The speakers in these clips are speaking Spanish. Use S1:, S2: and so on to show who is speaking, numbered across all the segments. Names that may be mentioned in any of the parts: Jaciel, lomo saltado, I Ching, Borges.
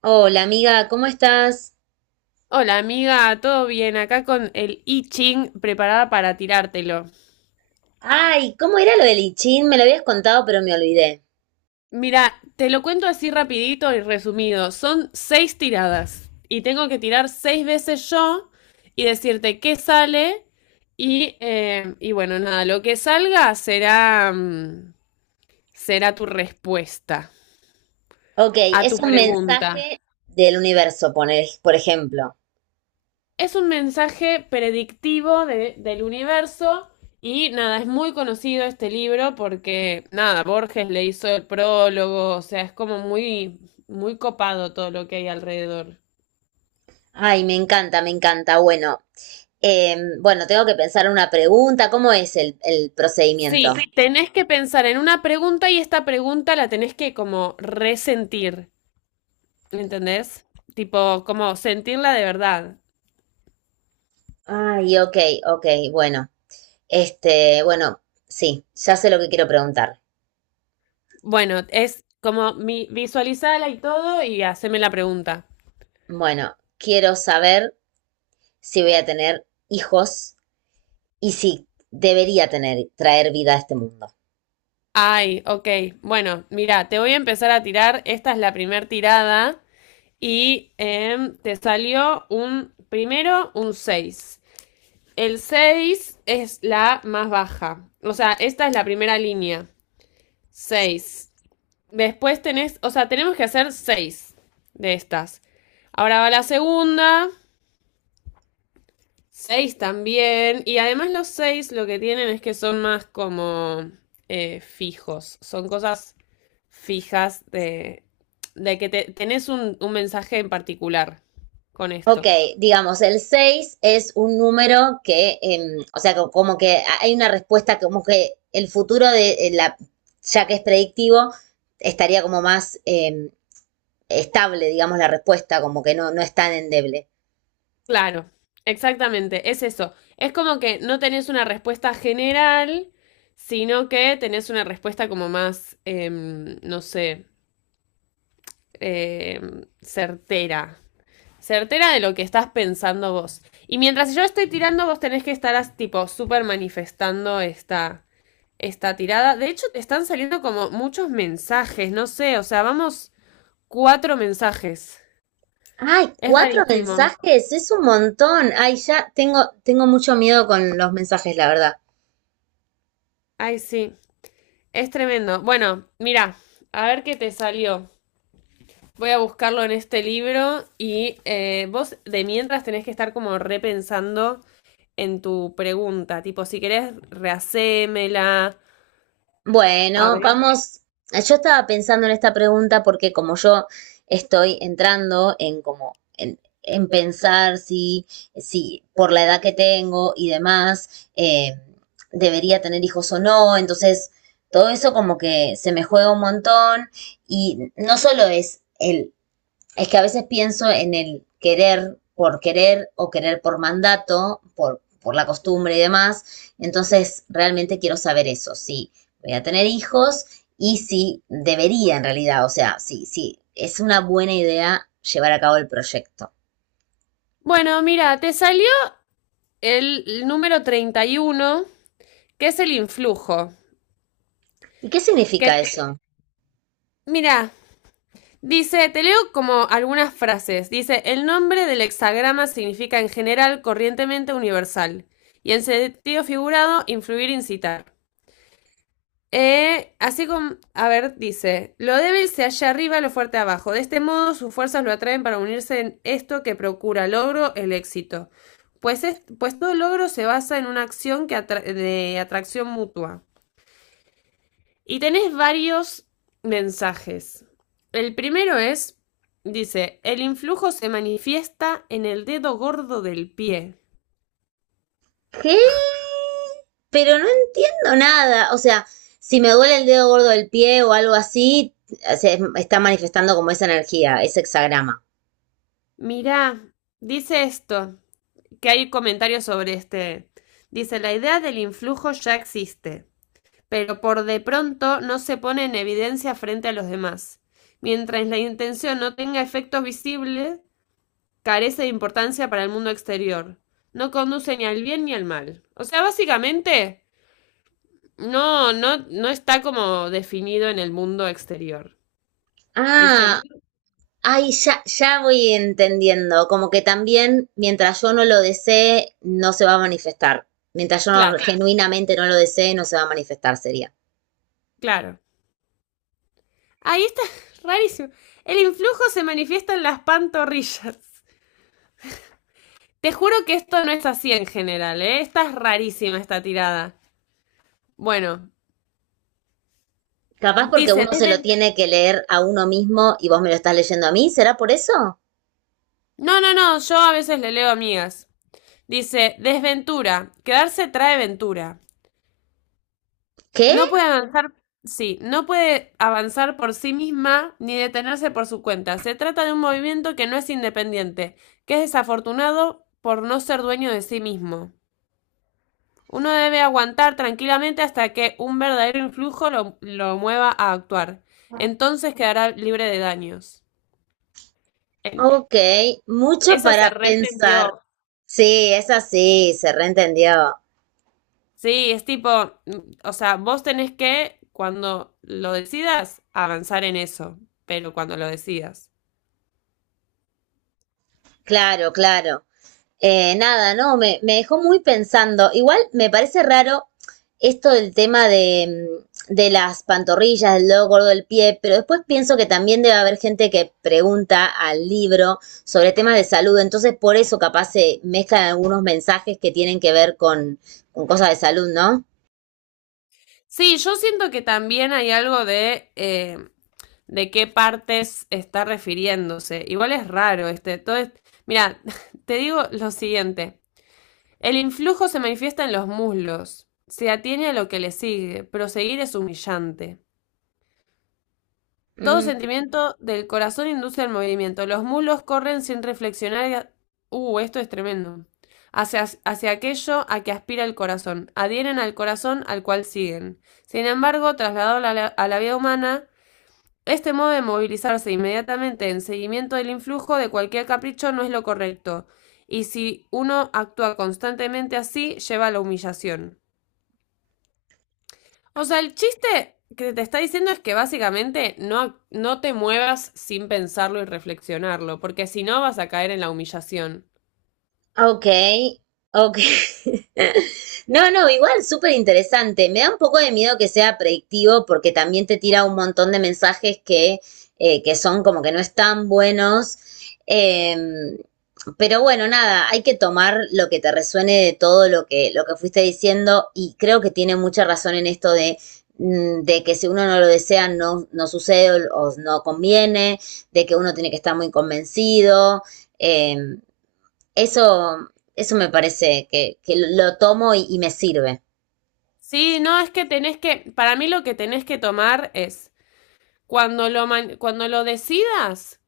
S1: Hola amiga, ¿cómo estás?
S2: Hola amiga, ¿todo bien? Acá con el I Ching preparada para tirártelo.
S1: Ay, ¿cómo era lo del I Ching? Me lo habías contado, pero me olvidé.
S2: Mira, te lo cuento así rapidito y resumido. Son seis tiradas y tengo que tirar seis veces yo y decirte qué sale y bueno, nada, lo que salga será tu respuesta
S1: Ok,
S2: a tu
S1: es un
S2: pregunta.
S1: mensaje del universo, por ejemplo.
S2: Es un mensaje predictivo del universo y nada, es muy conocido este libro porque nada, Borges le hizo el prólogo, o sea, es como muy, muy copado todo lo que hay alrededor.
S1: Ay, me encanta, me encanta. Bueno, bueno, tengo que pensar una pregunta. ¿Cómo es el procedimiento?
S2: Sí,
S1: Sí.
S2: tenés que pensar en una pregunta y esta pregunta la tenés que como resentir, ¿entendés? Tipo, como sentirla de verdad.
S1: Ay, ok, ok, bueno. Este, bueno, sí, ya sé lo que quiero preguntar.
S2: Bueno, es como visualizala y todo y haceme la pregunta.
S1: Bueno, quiero saber si voy a tener hijos y si debería tener, traer vida a este mundo.
S2: Ay, ok. Bueno, mira, te voy a empezar a tirar. Esta es la primer tirada y te salió primero un 6. El 6 es la más baja. O sea, esta es la primera línea. 6. Después tenés, o sea, tenemos que hacer 6 de estas. Ahora va la segunda. Seis también. Y además los seis lo que tienen es que son más como fijos. Son cosas fijas de que tenés un mensaje en particular con
S1: Ok,
S2: esto.
S1: digamos, el 6 es un número que, o sea, como que hay una respuesta como que el futuro de la, ya que es predictivo, estaría como más estable, digamos, la respuesta, como que no, no es tan endeble.
S2: Claro, exactamente. Es eso. Es como que no tenés una respuesta general, sino que tenés una respuesta como más, no sé, em, certera. certera de lo que estás pensando vos. Y mientras yo estoy tirando, vos tenés que estar tipo súper manifestando esta tirada. De hecho, te están saliendo como muchos mensajes, no sé, o sea, vamos cuatro mensajes.
S1: Ay,
S2: Es
S1: cuatro
S2: rarísimo.
S1: mensajes, es un montón. Ay, ya tengo, tengo mucho miedo con los mensajes, la verdad.
S2: Ay, sí, es tremendo. Bueno, mira, a ver qué te salió. Voy a buscarlo en este libro y vos de mientras tenés que estar como repensando en tu pregunta, tipo si querés rehacémela. A
S1: Bueno,
S2: ver.
S1: vamos. Yo estaba pensando en esta pregunta porque como yo estoy entrando en como en pensar si, si por la edad que tengo y demás, debería tener hijos o no. Entonces, todo eso como que se me juega un montón. Y no solo es el es que a veces pienso en el querer por querer o querer por mandato, por la costumbre y demás. Entonces, realmente quiero saber eso, si voy a tener hijos y si debería en realidad, o sea, si, si es una buena idea llevar a cabo el proyecto.
S2: Bueno, mira, te salió el número 31, que es el influjo.
S1: ¿Y qué
S2: Que
S1: significa eso?
S2: mira, dice, te leo como algunas frases. Dice, el nombre del hexagrama significa en general, corrientemente universal. Y en sentido figurado, influir, incitar. Así como, a ver, dice, lo débil se halla arriba, lo fuerte abajo. De este modo sus fuerzas lo atraen para unirse en esto que procura logro, el éxito. Pues, es- pues todo logro se basa en una acción que de atracción mutua. Y tenés varios mensajes. El primero es, dice, el influjo se manifiesta en el dedo gordo del pie.
S1: ¿Qué? Pero no entiendo nada. O sea, si me duele el dedo gordo del pie o algo así, se está manifestando como esa energía, ese hexagrama.
S2: Mirá, dice esto, que hay comentarios sobre este. Dice, la idea del influjo ya existe, pero por de pronto no se pone en evidencia frente a los demás. Mientras la intención no tenga efectos visibles, carece de importancia para el mundo exterior. No conduce ni al bien ni al mal. O sea, básicamente, no está como definido en el mundo exterior.
S1: Ah,
S2: ¿Viste?
S1: ay, ya, ya voy entendiendo, como que también mientras yo no lo desee, no se va a manifestar. Mientras yo no-
S2: Claro,
S1: Genuinamente no lo desee, no se va a manifestar, sería.
S2: claro. Ahí está, rarísimo. El influjo se manifiesta en las pantorrillas. Te juro que esto no es así en general, ¿eh? Esta es rarísima esta tirada. Bueno,
S1: Capaz porque
S2: dice,
S1: uno se lo
S2: desven-
S1: tiene que leer a uno mismo y vos me lo estás leyendo a mí, ¿será por eso?
S2: no, no, no, yo a veces le leo amigas. Dice, desventura, quedarse trae ventura.
S1: ¿Qué?
S2: No puede avanzar, sí, no puede avanzar por sí misma ni detenerse por su cuenta. Se trata de un movimiento que no es independiente, que es desafortunado por no ser dueño de sí mismo. Uno debe aguantar tranquilamente hasta que un verdadero influjo lo mueva a actuar. Entonces quedará libre de daños. En-
S1: Ok, mucho
S2: Esa
S1: para
S2: se
S1: pensar.
S2: reentendió.
S1: Sí, es así, se reentendió.
S2: Sí, es tipo, o sea, vos tenés que, cuando lo decidas, avanzar en eso, pero cuando lo decidas.
S1: Claro, claro. Nada, no, me dejó muy pensando. Igual me parece raro esto del tema de, de las pantorrillas, del dedo gordo del pie, pero después pienso que también debe haber gente que pregunta al libro sobre temas de salud, entonces por eso capaz se mezclan algunos mensajes que tienen que ver con cosas de salud, ¿no?
S2: Sí, yo siento que también hay algo de qué partes está refiriéndose. Igual es raro este, todo es- Mira, te digo lo siguiente. El influjo se manifiesta en los muslos. Se atiene a lo que le sigue. Proseguir es humillante. Todo
S1: Mm.
S2: sentimiento del corazón induce al movimiento. Los muslos corren sin reflexionar. Esto es tremendo. Hacia aquello a que aspira el corazón. Adhieren al corazón al cual siguen. Sin embargo, trasladado a a la vida humana, este modo de movilizarse inmediatamente en seguimiento del influjo de cualquier capricho no es lo correcto. Y si uno actúa constantemente así, lleva a la humillación. O sea, el chiste que te está diciendo es que básicamente no, no te muevas sin pensarlo y reflexionarlo, porque si no vas a caer en la humillación.
S1: Ok, ok. No, no, igual súper interesante. Me da un poco de miedo que sea predictivo porque también te tira un montón de mensajes que son como que no están buenos. Em, pero bueno, nada, hay que tomar lo que te resuene de todo lo que fuiste diciendo y creo que tiene mucha razón en esto de, de que si uno no lo desea no, no sucede o no conviene, de que uno tiene que estar muy convencido. Em, Eso, eso me parece que lo tomo y me sirve.
S2: Sí, no, es que tenés que, para mí lo que tenés que tomar es, cuando lo, cuando lo decidas,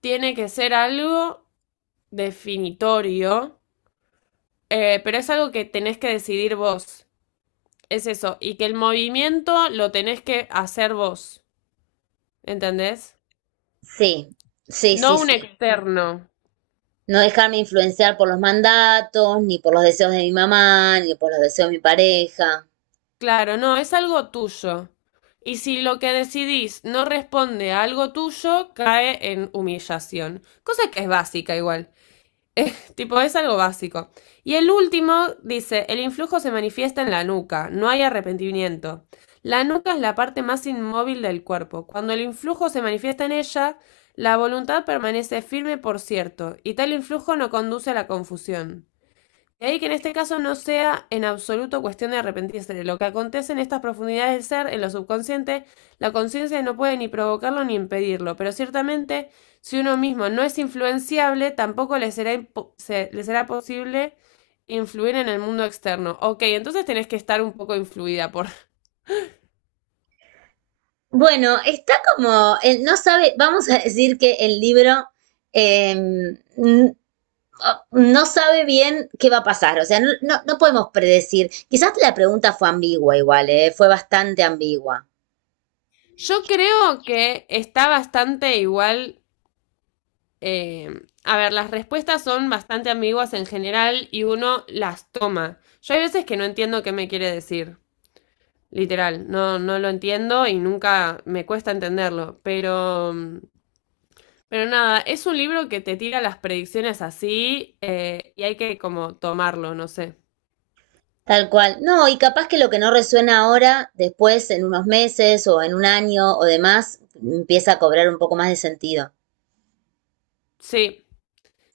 S2: tiene que ser algo definitorio, pero es algo que tenés que decidir vos. Es eso, y que el movimiento lo tenés que hacer vos, ¿entendés?
S1: Sí, sí,
S2: No
S1: sí,
S2: un
S1: sí.
S2: externo.
S1: No dejarme influenciar por los mandatos, ni por los deseos de mi mamá, ni por los deseos de mi pareja.
S2: Claro, no, es algo tuyo. Y si lo que decidís no responde a algo tuyo, cae en humillación. Cosa que es básica igual. Tipo, es algo básico. Y el último dice, el influjo se manifiesta en la nuca, no hay arrepentimiento. La nuca es la parte más inmóvil del cuerpo. Cuando el influjo se manifiesta en ella, la voluntad permanece firme por cierto, y tal influjo no conduce a la confusión. De ahí que en este caso no sea en absoluto cuestión de arrepentirse. De lo que acontece en estas profundidades del ser, en lo subconsciente, la conciencia no puede ni provocarlo ni impedirlo, pero ciertamente si uno mismo no es influenciable, tampoco le será, le será posible influir en el mundo externo. Ok, entonces tenés que estar un poco influida por...
S1: Bueno, está como, no sabe, vamos a decir que el libro eh, n- no sabe bien qué va a pasar, o sea, no, no, no podemos predecir. Quizás la pregunta fue ambigua igual, fue bastante ambigua.
S2: Yo creo que está bastante igual... eh, a ver, las respuestas son bastante ambiguas en general y uno las toma. Yo hay veces que no entiendo qué me quiere decir. Literal, no, no lo entiendo y nunca me cuesta entenderlo, pero nada, es un libro que te tira las predicciones así y hay que como tomarlo, no sé.
S1: Tal cual. No, y capaz que lo que no resuena ahora, después, en unos meses o en un año o demás, empieza a cobrar un poco más de sentido.
S2: Sí,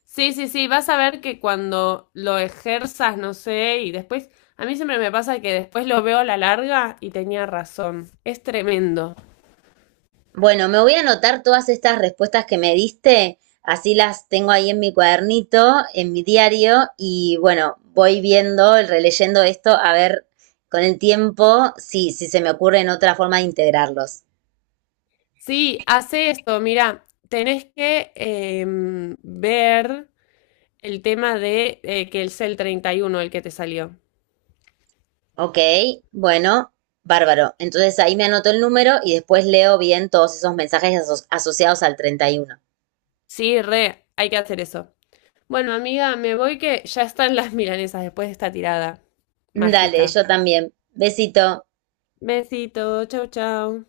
S2: sí, sí, sí, vas a ver que cuando lo ejerzas, no sé, y después, a mí siempre me pasa que después lo veo a la larga y tenía razón, es tremendo.
S1: Bueno, me voy a anotar todas estas respuestas que me diste, así las tengo ahí en mi cuadernito, en mi diario, y bueno, voy viendo, releyendo esto, a ver con el tiempo si, si se me ocurre en otra forma de integrarlos.
S2: Sí, hace esto, mira, tenés que ver el tema de que es el 31 el que te salió.
S1: Ok, bueno, bárbaro. Entonces ahí me anoto el número y después leo bien todos esos mensajes asociados al 31.
S2: Sí, re, hay que hacer eso. Bueno, amiga, me voy que ya están las milanesas después de esta tirada
S1: Dale,
S2: mágica.
S1: yo también. Besito.
S2: Besito, chau, chau.